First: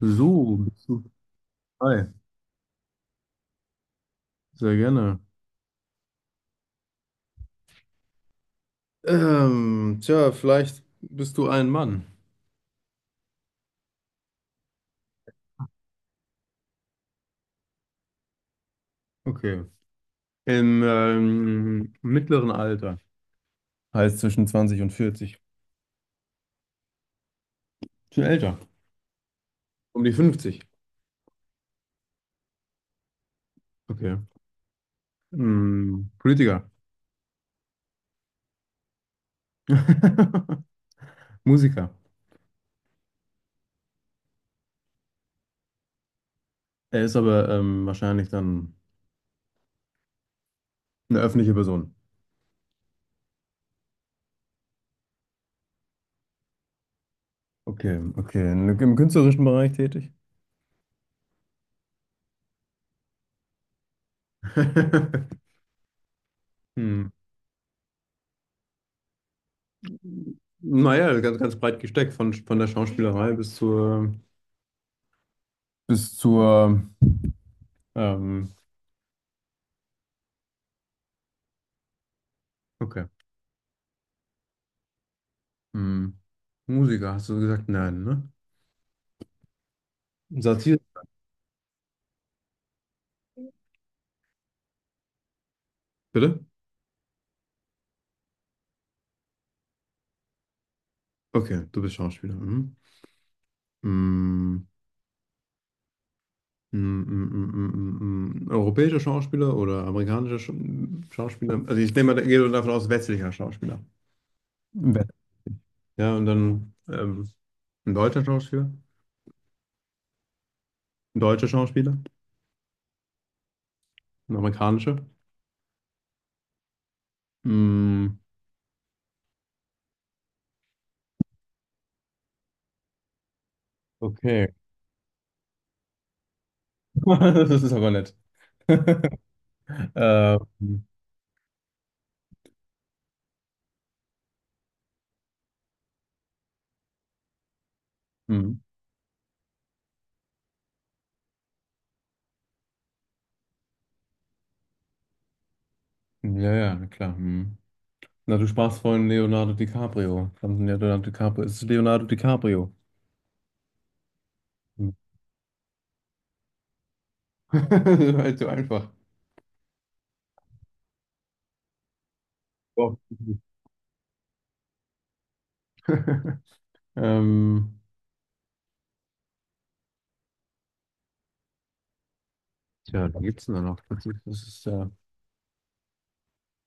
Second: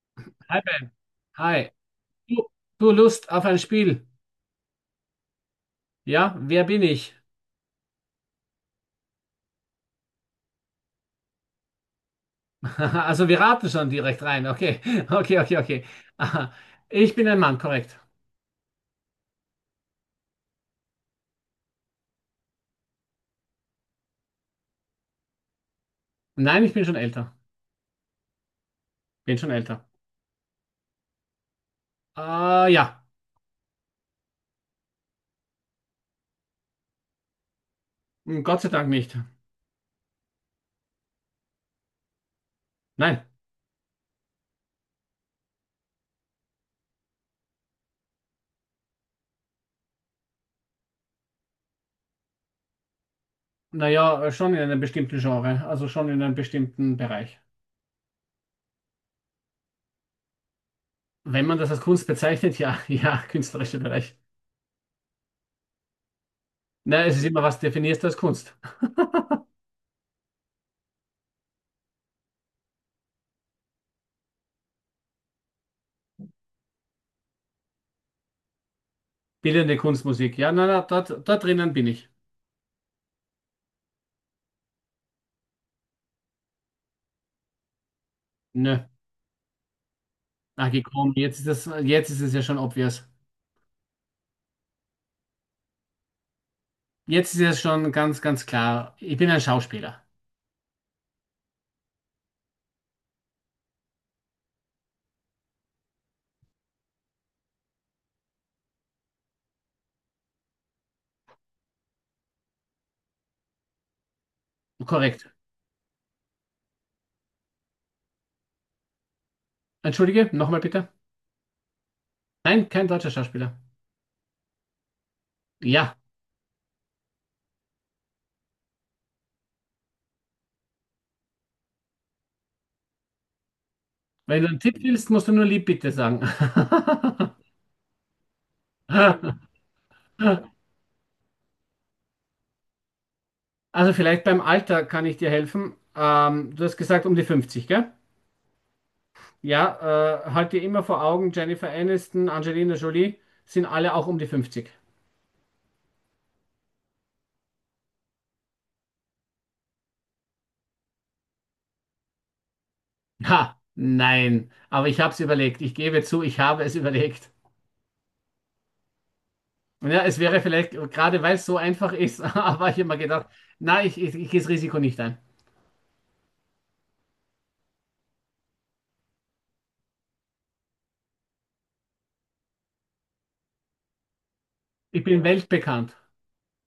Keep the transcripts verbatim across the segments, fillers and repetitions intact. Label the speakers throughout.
Speaker 1: So,
Speaker 2: Hi,
Speaker 1: bist
Speaker 2: Ben.
Speaker 1: du
Speaker 2: Hi.
Speaker 1: frei.
Speaker 2: Du, du Lust auf ein Spiel?
Speaker 1: Sehr gerne.
Speaker 2: Ja, wer bin ich?
Speaker 1: Ähm, tja, vielleicht bist du ein Mann.
Speaker 2: Also wir raten schon direkt rein. Okay, okay, okay, okay. Aha. Ich bin ein Mann, korrekt.
Speaker 1: Okay. Im ähm, mittleren Alter. Heißt zwischen zwanzig und vierzig.
Speaker 2: Nein, ich bin schon älter.
Speaker 1: Schon älter.
Speaker 2: Bin schon älter.
Speaker 1: Um die fünfzig.
Speaker 2: Äh, ja,
Speaker 1: Okay. Hm, Politiker.
Speaker 2: Hm, Gott sei Dank nicht.
Speaker 1: Musiker.
Speaker 2: Nein.
Speaker 1: Er ist aber ähm, wahrscheinlich dann eine öffentliche Person.
Speaker 2: Naja, schon in einem bestimmten Genre, also schon in einem bestimmten Bereich.
Speaker 1: Okay, okay. Im künstlerischen Bereich tätig.
Speaker 2: Wenn man das als Kunst bezeichnet, ja, ja, künstlerischer Bereich. Na,
Speaker 1: Hm.
Speaker 2: es ist immer, was definierst du als Kunst?
Speaker 1: Naja, ganz, ganz breit gesteckt, von, von der Schauspielerei bis zur bis zur, ähm,
Speaker 2: Bildende Kunstmusik. Ja, na, na, dort, dort drinnen bin ich.
Speaker 1: okay. Hm. Musiker, hast du gesagt? Nein, ne?
Speaker 2: Nö. Ach,
Speaker 1: Satire.
Speaker 2: gekommen. Jetzt ist das, jetzt ist es ja schon obvious.
Speaker 1: Bitte?
Speaker 2: Jetzt ist es schon ganz, ganz klar. Ich bin ein Schauspieler.
Speaker 1: Okay, du bist Schauspieler. Mhm. Hm, hm, hm, hm, hm, hm, hm. hm. Europäischer Schauspieler oder amerikanischer Sch Schauspieler? Also ich nehme mal, gehe nur davon aus, westlicher Schauspieler. Wett-
Speaker 2: Korrekt.
Speaker 1: Ja, und dann ähm, ein deutscher Schauspieler,
Speaker 2: Entschuldige, nochmal bitte.
Speaker 1: ein deutscher Schauspieler,
Speaker 2: Nein, kein deutscher Schauspieler.
Speaker 1: ein amerikanischer.
Speaker 2: Ja.
Speaker 1: Hm,
Speaker 2: Wenn
Speaker 1: okay,
Speaker 2: du einen Tipp willst, musst du nur lieb bitte sagen.
Speaker 1: das ist aber nett. Ähm,
Speaker 2: Also vielleicht beim Alter kann ich dir helfen. Ähm, du hast gesagt um die fünfzig, gell?
Speaker 1: hm,
Speaker 2: Ja, äh, halt dir immer vor Augen, Jennifer Aniston, Angelina Jolie sind alle auch um die fünfzig.
Speaker 1: ja, ja, na klar. Hm. Na, du sprachst vorhin Leonardo DiCaprio. Verdammt, Leonardo DiCaprio. Es ist Leonardo DiCaprio.
Speaker 2: Ha, nein.
Speaker 1: Hm.
Speaker 2: Aber ich habe es überlegt. Ich gebe zu, ich habe es überlegt.
Speaker 1: Das war halt so einfach.
Speaker 2: Ja, es wäre vielleicht, gerade weil es so einfach ist, habe ich
Speaker 1: Oh.
Speaker 2: immer gedacht, na, ich, ich, ich gehe das Risiko nicht ein.
Speaker 1: Ähm, tja, da gibt's denn da noch. Das ist, das ist äh,
Speaker 2: Ich bin weltbekannt.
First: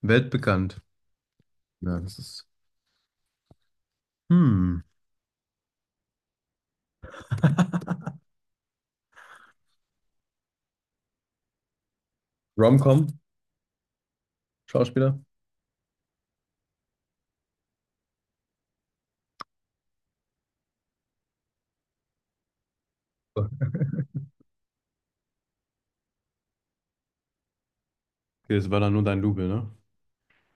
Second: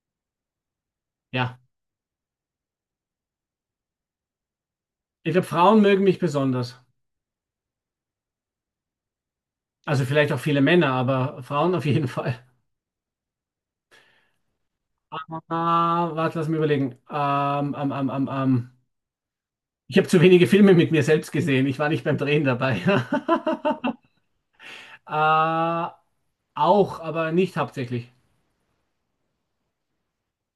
Speaker 1: weltbekannt.
Speaker 2: Ja.
Speaker 1: Ja, das ist. Hm.
Speaker 2: Ich glaube, Frauen mögen mich besonders. Also vielleicht auch viele Männer, aber Frauen auf jeden Fall.
Speaker 1: Rom-Com, Schauspieler.
Speaker 2: Ah, warte, lass mich überlegen. Ähm, ähm, ähm, ähm, ähm. Ich habe zu wenige Filme mit mir selbst gesehen. Ich war nicht beim Drehen dabei. äh, auch, aber nicht hauptsächlich.
Speaker 1: Okay, das war dann nur dein Double, ne?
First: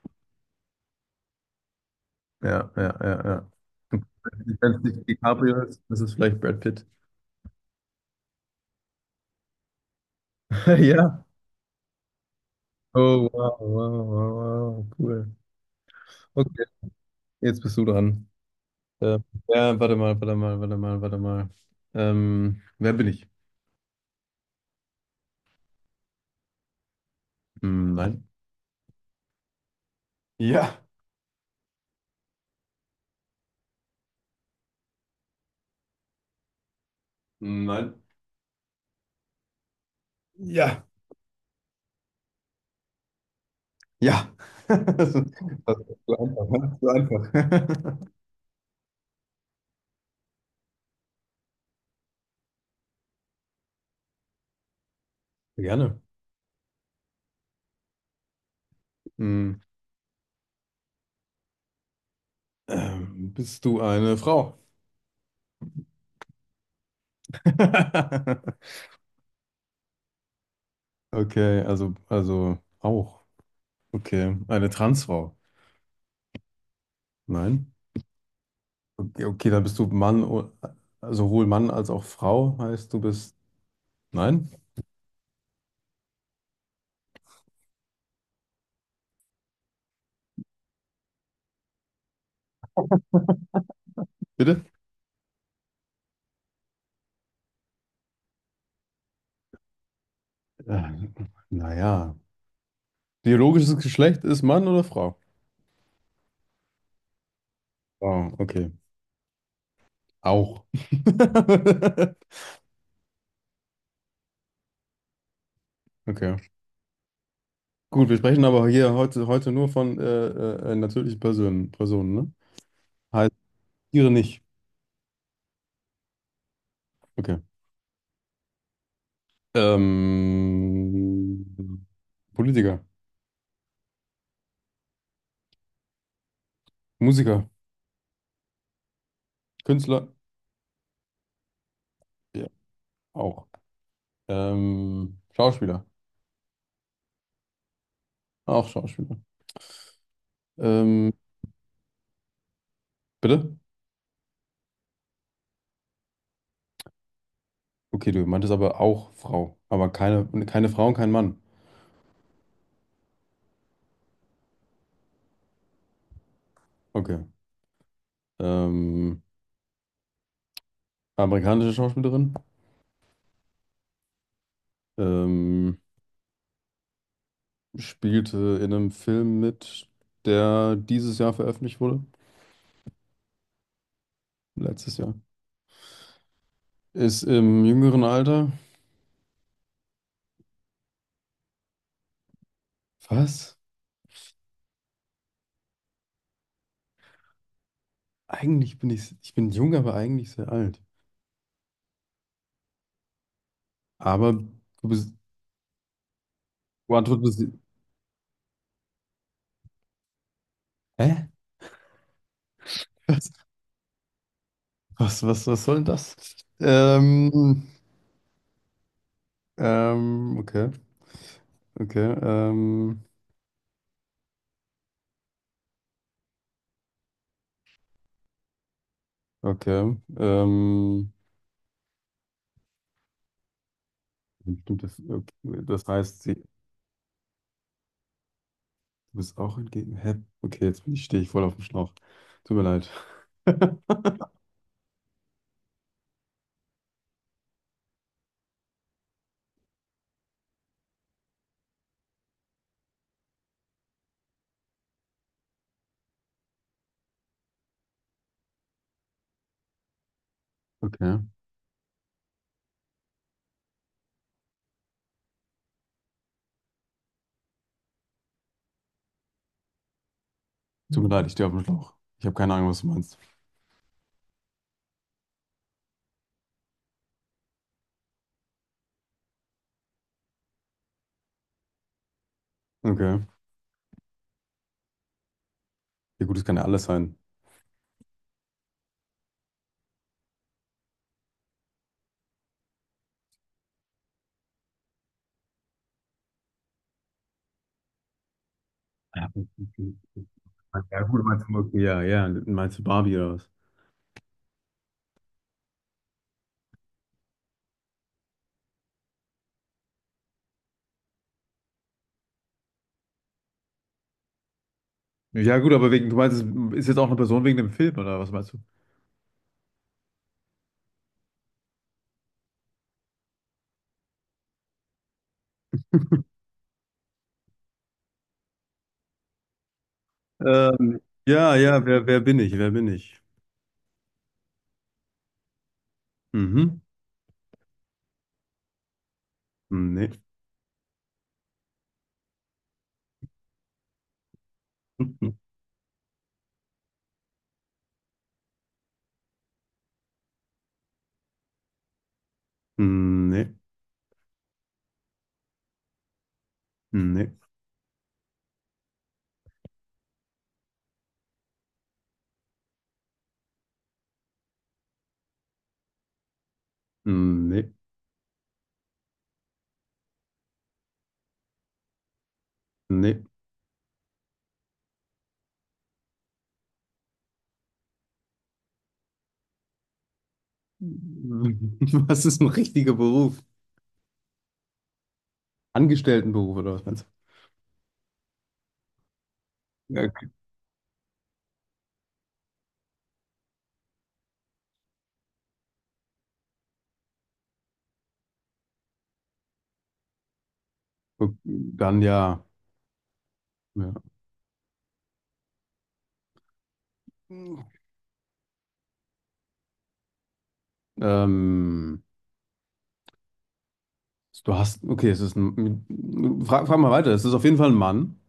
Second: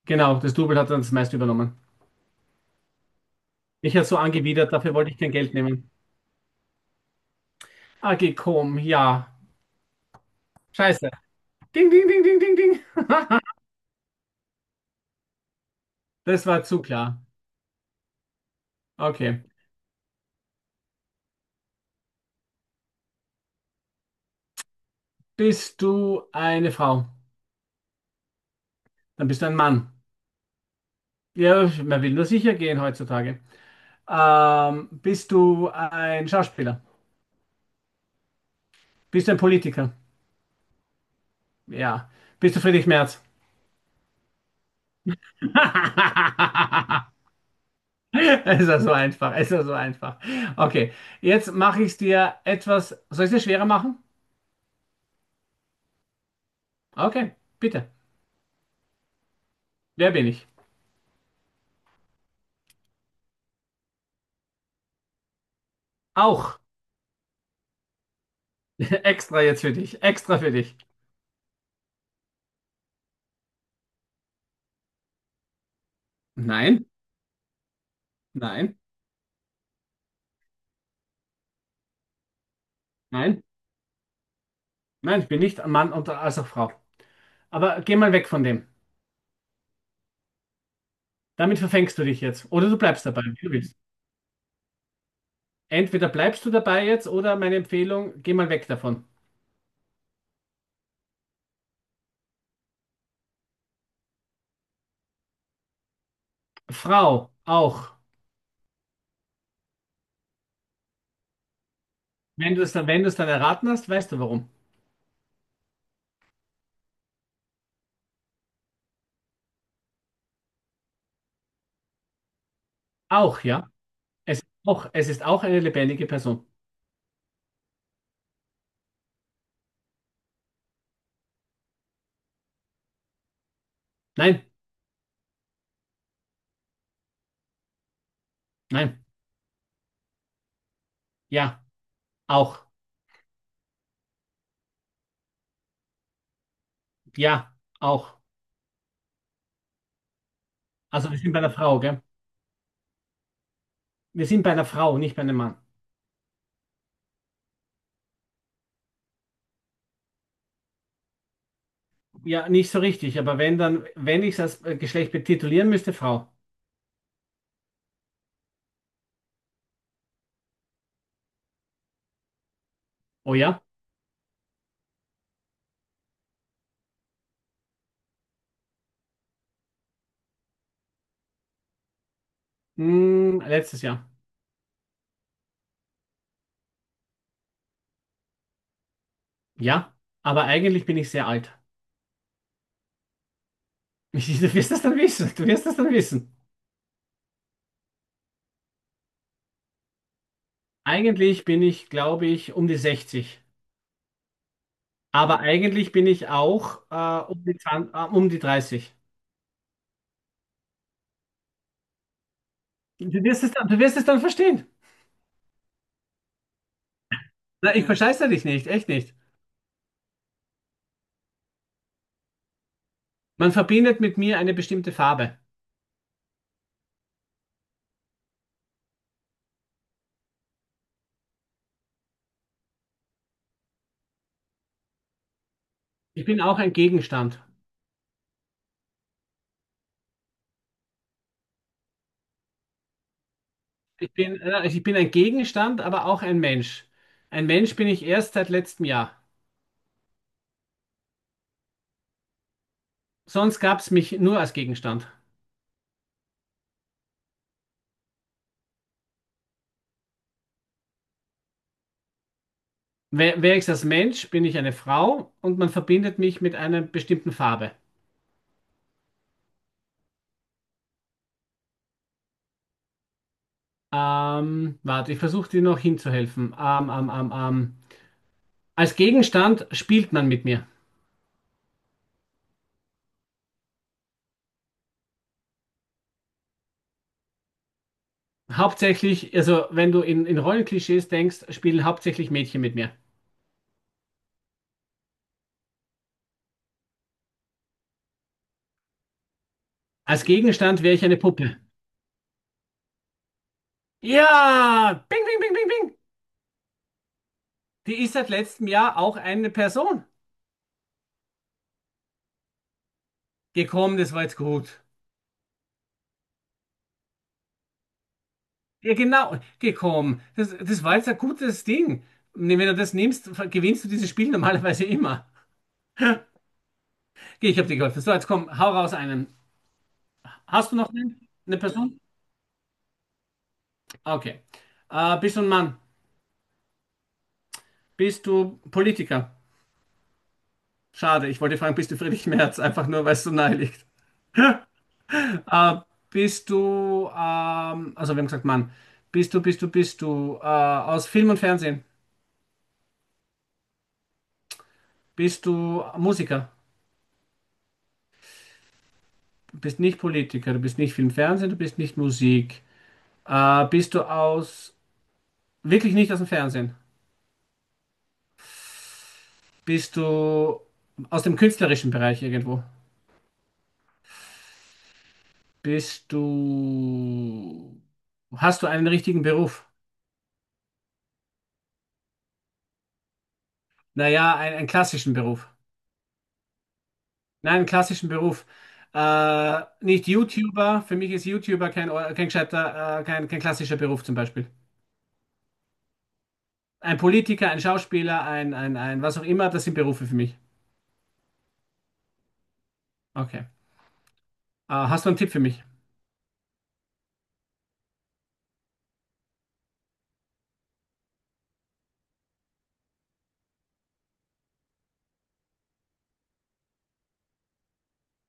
Speaker 2: Genau, das Double hat dann das meiste übernommen.
Speaker 1: Ja, ja, ja, ja.
Speaker 2: Mich hat so angewidert,
Speaker 1: Wenn es
Speaker 2: dafür
Speaker 1: nicht
Speaker 2: wollte ich kein Geld
Speaker 1: DiCaprio ist,
Speaker 2: nehmen.
Speaker 1: das ist vielleicht Brad Pitt.
Speaker 2: A G Com, ja. Scheiße.
Speaker 1: Ja.
Speaker 2: Ding, ding, ding, ding, ding, ding.
Speaker 1: Oh, wow, wow, wow, wow, wow, cool.
Speaker 2: Das war
Speaker 1: Okay,
Speaker 2: zu klar.
Speaker 1: jetzt bist du dran. Äh,
Speaker 2: Okay.
Speaker 1: ja, warte mal, warte mal, warte mal, warte mal. Ähm, wer bin ich?
Speaker 2: Bist du eine Frau?
Speaker 1: Hm, nein.
Speaker 2: Dann bist du ein Mann.
Speaker 1: Ja.
Speaker 2: Ja, man will nur sicher gehen heutzutage. Ähm, bist du ein Schauspieler?
Speaker 1: Hm, nein.
Speaker 2: Bist du ein Politiker?
Speaker 1: Ja,
Speaker 2: Ja. Bist du Friedrich Merz?
Speaker 1: ja. Das ist das ist zu einfach, ne? Zu einfach.
Speaker 2: Es ist ja so einfach, es ist ja so einfach. Okay, jetzt mache ich es dir etwas. Soll ich es dir schwerer machen?
Speaker 1: Gerne.
Speaker 2: Okay, bitte.
Speaker 1: Hm,
Speaker 2: Wer bin ich?
Speaker 1: ähm, bist du eine Frau?
Speaker 2: Auch. Extra jetzt für dich. Extra für dich.
Speaker 1: Okay, also, also auch. Okay, eine Transfrau?
Speaker 2: Nein,
Speaker 1: Nein.
Speaker 2: nein,
Speaker 1: Okay, okay, dann bist du Mann, o- sowohl Mann als auch Frau, heißt du bist.
Speaker 2: nein.
Speaker 1: Nein?
Speaker 2: Nein, ich bin nicht Mann und als auch Frau. Aber geh mal weg von dem. Damit verfängst du dich jetzt. Oder du bleibst dabei, wie du willst.
Speaker 1: Bitte?
Speaker 2: Entweder bleibst du dabei jetzt oder meine Empfehlung, geh mal weg davon.
Speaker 1: Äh, naja. Biologisches Geschlecht ist Mann oder Frau?
Speaker 2: Frau, auch.
Speaker 1: Oh, okay. Auch.
Speaker 2: Wenn du es dann, wenn du es dann erraten hast, weißt du warum.
Speaker 1: Okay. Gut, wir sprechen aber hier heute, heute nur von äh, äh, äh, natürlichen Personen, Personen, ne? Heißt
Speaker 2: Auch, ja.
Speaker 1: Tiere
Speaker 2: Es
Speaker 1: nicht.
Speaker 2: ist auch, es ist auch eine lebendige Person.
Speaker 1: Okay. Ähm, Politiker,
Speaker 2: Nein,
Speaker 1: Musiker,
Speaker 2: nein.
Speaker 1: Künstler,
Speaker 2: Ja,
Speaker 1: ja,
Speaker 2: auch.
Speaker 1: auch. Ähm, Schauspieler,
Speaker 2: Ja, auch.
Speaker 1: auch Schauspieler.
Speaker 2: Also
Speaker 1: Ähm,
Speaker 2: wir sind bei einer Frau, gell?
Speaker 1: bitte?
Speaker 2: Wir sind bei einer Frau, nicht bei einem Mann.
Speaker 1: Okay, du meintest aber auch Frau, aber keine, keine Frau und kein Mann.
Speaker 2: Ja, nicht so richtig, aber wenn dann, wenn ich es als äh, Geschlecht betitulieren müsste, Frau.
Speaker 1: Okay. Ähm, amerikanische Schauspielerin?
Speaker 2: Oh ja?
Speaker 1: Ähm, spielte in einem Film mit, der dieses Jahr veröffentlicht wurde.
Speaker 2: Hm, letztes Jahr.
Speaker 1: Letztes Jahr. Ist im jüngeren Alter.
Speaker 2: Ja, aber eigentlich bin ich sehr alt.
Speaker 1: Was?
Speaker 2: Du wirst das dann wissen. Du wirst das dann wissen.
Speaker 1: Eigentlich bin ich, ich bin jung, aber eigentlich sehr alt.
Speaker 2: Eigentlich bin ich, glaube ich, um die sechzig.
Speaker 1: Aber du bist,
Speaker 2: Aber eigentlich bin ich auch
Speaker 1: Quattro,
Speaker 2: äh,
Speaker 1: du
Speaker 2: um
Speaker 1: bist,
Speaker 2: die zwanzig, äh, um die dreißig.
Speaker 1: hä?
Speaker 2: Du
Speaker 1: Was,
Speaker 2: wirst es dann, du wirst es dann verstehen.
Speaker 1: was, was, was soll denn das? Ähm,
Speaker 2: Na, ich verscheiße dich nicht, echt nicht.
Speaker 1: ähm, okay, okay, ähm,
Speaker 2: Man verbindet mit mir eine bestimmte Farbe.
Speaker 1: okay, ähm, bestimmte- okay. Das heißt,
Speaker 2: Ich
Speaker 1: sie
Speaker 2: bin auch ein Gegenstand.
Speaker 1: du bist auch entgegen. Hä? Okay, jetzt bin ich, stehe ich voll auf dem Schlauch. Tut mir leid.
Speaker 2: Ich bin, äh, ich bin ein Gegenstand, aber auch ein Mensch. Ein Mensch bin ich erst seit letztem Jahr. Sonst gab es mich nur als Gegenstand.
Speaker 1: Okay.
Speaker 2: Wer, wer ist als Mensch? Bin ich eine Frau und man verbindet mich mit einer bestimmten Farbe.
Speaker 1: Tut mir leid, ich stehe auf dem Schlauch. Ich habe keine Ahnung, was du meinst.
Speaker 2: Ähm, warte, ich versuche dir noch hinzuhelfen. Ähm, ähm, ähm, ähm. Als Gegenstand spielt man mit mir.
Speaker 1: Okay. Ja, gut, das kann ja alles sein.
Speaker 2: Hauptsächlich, also wenn du in, in Rollenklischees denkst, spielen hauptsächlich Mädchen mit mir.
Speaker 1: Ja,
Speaker 2: Als Gegenstand wäre
Speaker 1: ja,
Speaker 2: ich eine
Speaker 1: gut, meinst du,
Speaker 2: Puppe.
Speaker 1: okay, ja, ja. Meinst du Barbie oder was?
Speaker 2: Ja, bing, bing, bing, bing, bing. Die ist seit letztem Jahr auch eine Person gekommen, das war jetzt gut.
Speaker 1: Ja, gut, aber wegen, du meinst, es ist jetzt auch eine Person wegen dem Film, oder was meinst du?
Speaker 2: Ja, genau, gekommen. Das, das war jetzt ein gutes Ding. Nee, wenn du das nimmst, gewinnst du dieses Spiel normalerweise immer. Okay, ich habe dir geholfen. So, jetzt komm, hau raus einen. Hast du noch
Speaker 1: Ähm,
Speaker 2: einen?
Speaker 1: ja,
Speaker 2: Eine
Speaker 1: ja,
Speaker 2: Person?
Speaker 1: wer, wer bin ich? Wer bin ich?
Speaker 2: Okay. Äh, bist du ein Mann?
Speaker 1: Mhm.
Speaker 2: Bist du Politiker?
Speaker 1: Nee.
Speaker 2: Schade, ich wollte fragen, bist du Friedrich Merz? Einfach nur, weil es so nahe liegt. Äh, Bist du, ähm, also wir haben gesagt Mann. Bist du, bist du, bist du äh, aus Film und Fernsehen?
Speaker 1: Nee.
Speaker 2: Bist du Musiker?
Speaker 1: Nee.
Speaker 2: Du bist nicht Politiker, du bist nicht Film, Fernsehen, du bist nicht Musik. Äh, bist du aus, wirklich nicht aus dem Fernsehen?
Speaker 1: Nee.
Speaker 2: Bist du aus dem künstlerischen Bereich irgendwo?
Speaker 1: Nee.
Speaker 2: Bist du, hast du einen richtigen Beruf?
Speaker 1: Was ist ein richtiger Beruf?
Speaker 2: Naja, ein, einen klassischen Beruf.
Speaker 1: Angestelltenberuf oder was meinst
Speaker 2: Nein, einen klassischen Beruf. Äh,
Speaker 1: du?
Speaker 2: nicht
Speaker 1: Ja,
Speaker 2: YouTuber. Für mich ist YouTuber kein, kein gescheiter, äh, kein, kein klassischer Beruf zum Beispiel. Ein Politiker, ein Schauspieler, ein, ein, ein, was auch immer, das sind Berufe für mich.
Speaker 1: okay. Dann ja.
Speaker 2: Okay.
Speaker 1: Ja.
Speaker 2: Äh, hast du einen Tipp für mich?
Speaker 1: Ähm, du hast, okay, es ist ein, frag, frag mal weiter. Es ist auf jeden Fall ein Mann.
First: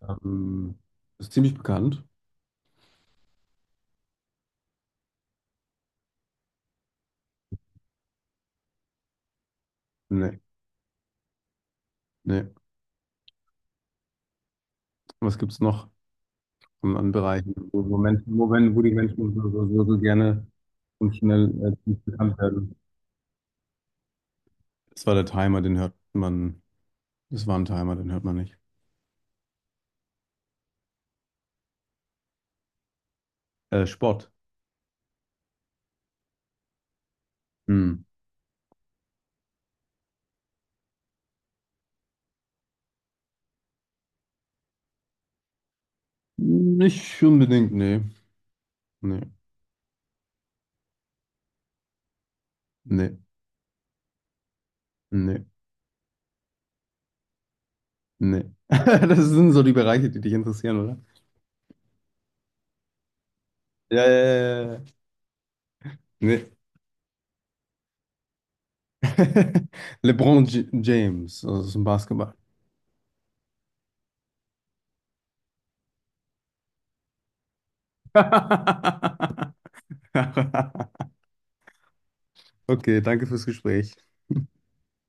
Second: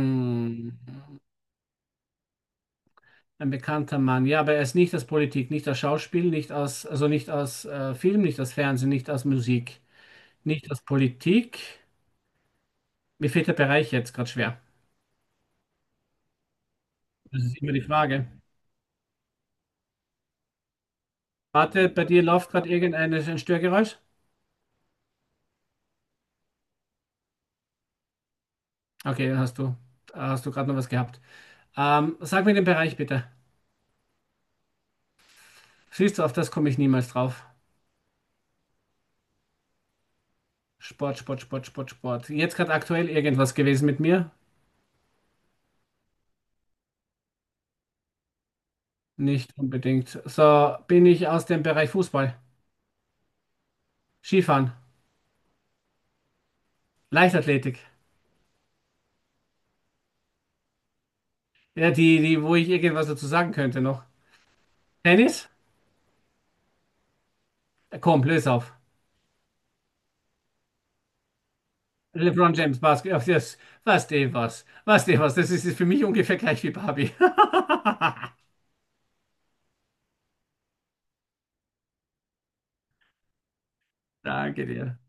Speaker 1: Ja. Ähm, ist ziemlich bekannt.
Speaker 2: Ein bekannter Mann. Ja, aber er ist nicht aus Politik, nicht aus Schauspiel, nicht aus, also nicht aus äh, Film, nicht aus Fernsehen, nicht aus Musik,
Speaker 1: Nee,
Speaker 2: nicht aus Politik.
Speaker 1: nee.
Speaker 2: Mir fehlt der Bereich jetzt gerade schwer.
Speaker 1: Was gibt's noch an, an
Speaker 2: Das
Speaker 1: Bereichen,
Speaker 2: ist immer die
Speaker 1: wo, wo
Speaker 2: Frage.
Speaker 1: Menschen, wo, wenn- wo die Menschen so, so, so, so gerne und schnell äh,
Speaker 2: Warte,
Speaker 1: ziemlich
Speaker 2: bei dir
Speaker 1: bekannt
Speaker 2: läuft gerade
Speaker 1: werden?
Speaker 2: irgendein ein Störgeräusch?
Speaker 1: Das war der Timer, den hört man. Das war ein Timer, den hört man nicht.
Speaker 2: Okay, dann hast du, hast du gerade noch was gehabt. Ähm, sag mir den Bereich bitte.
Speaker 1: Äh, Sport.
Speaker 2: Siehst du, auf das komme ich niemals drauf.
Speaker 1: Hm.
Speaker 2: Sport, Sport, Sport, Sport, Sport. Jetzt gerade aktuell irgendwas gewesen mit mir?
Speaker 1: Nicht unbedingt, nee. Nee,
Speaker 2: Nicht unbedingt. So, bin ich aus dem Bereich Fußball,
Speaker 1: nee,
Speaker 2: Skifahren,
Speaker 1: nee.
Speaker 2: Leichtathletik.
Speaker 1: Nee. Das sind so die Bereiche, die dich interessieren, oder?
Speaker 2: Ja, die, die, wo ich irgendwas dazu sagen könnte noch.
Speaker 1: Ja, ja, ja, ja. Ja.
Speaker 2: Tennis?
Speaker 1: Nee.
Speaker 2: Äh, Komm, löse auf.
Speaker 1: LeBron J James, also das ist ein Basketball.
Speaker 2: LeBron James Basketball. Das, was, der was. Was, der was. Das ist für mich ungefähr gleich wie Barbie.
Speaker 1: Okay, danke fürs Gespräch.
Speaker 2: Danke dir.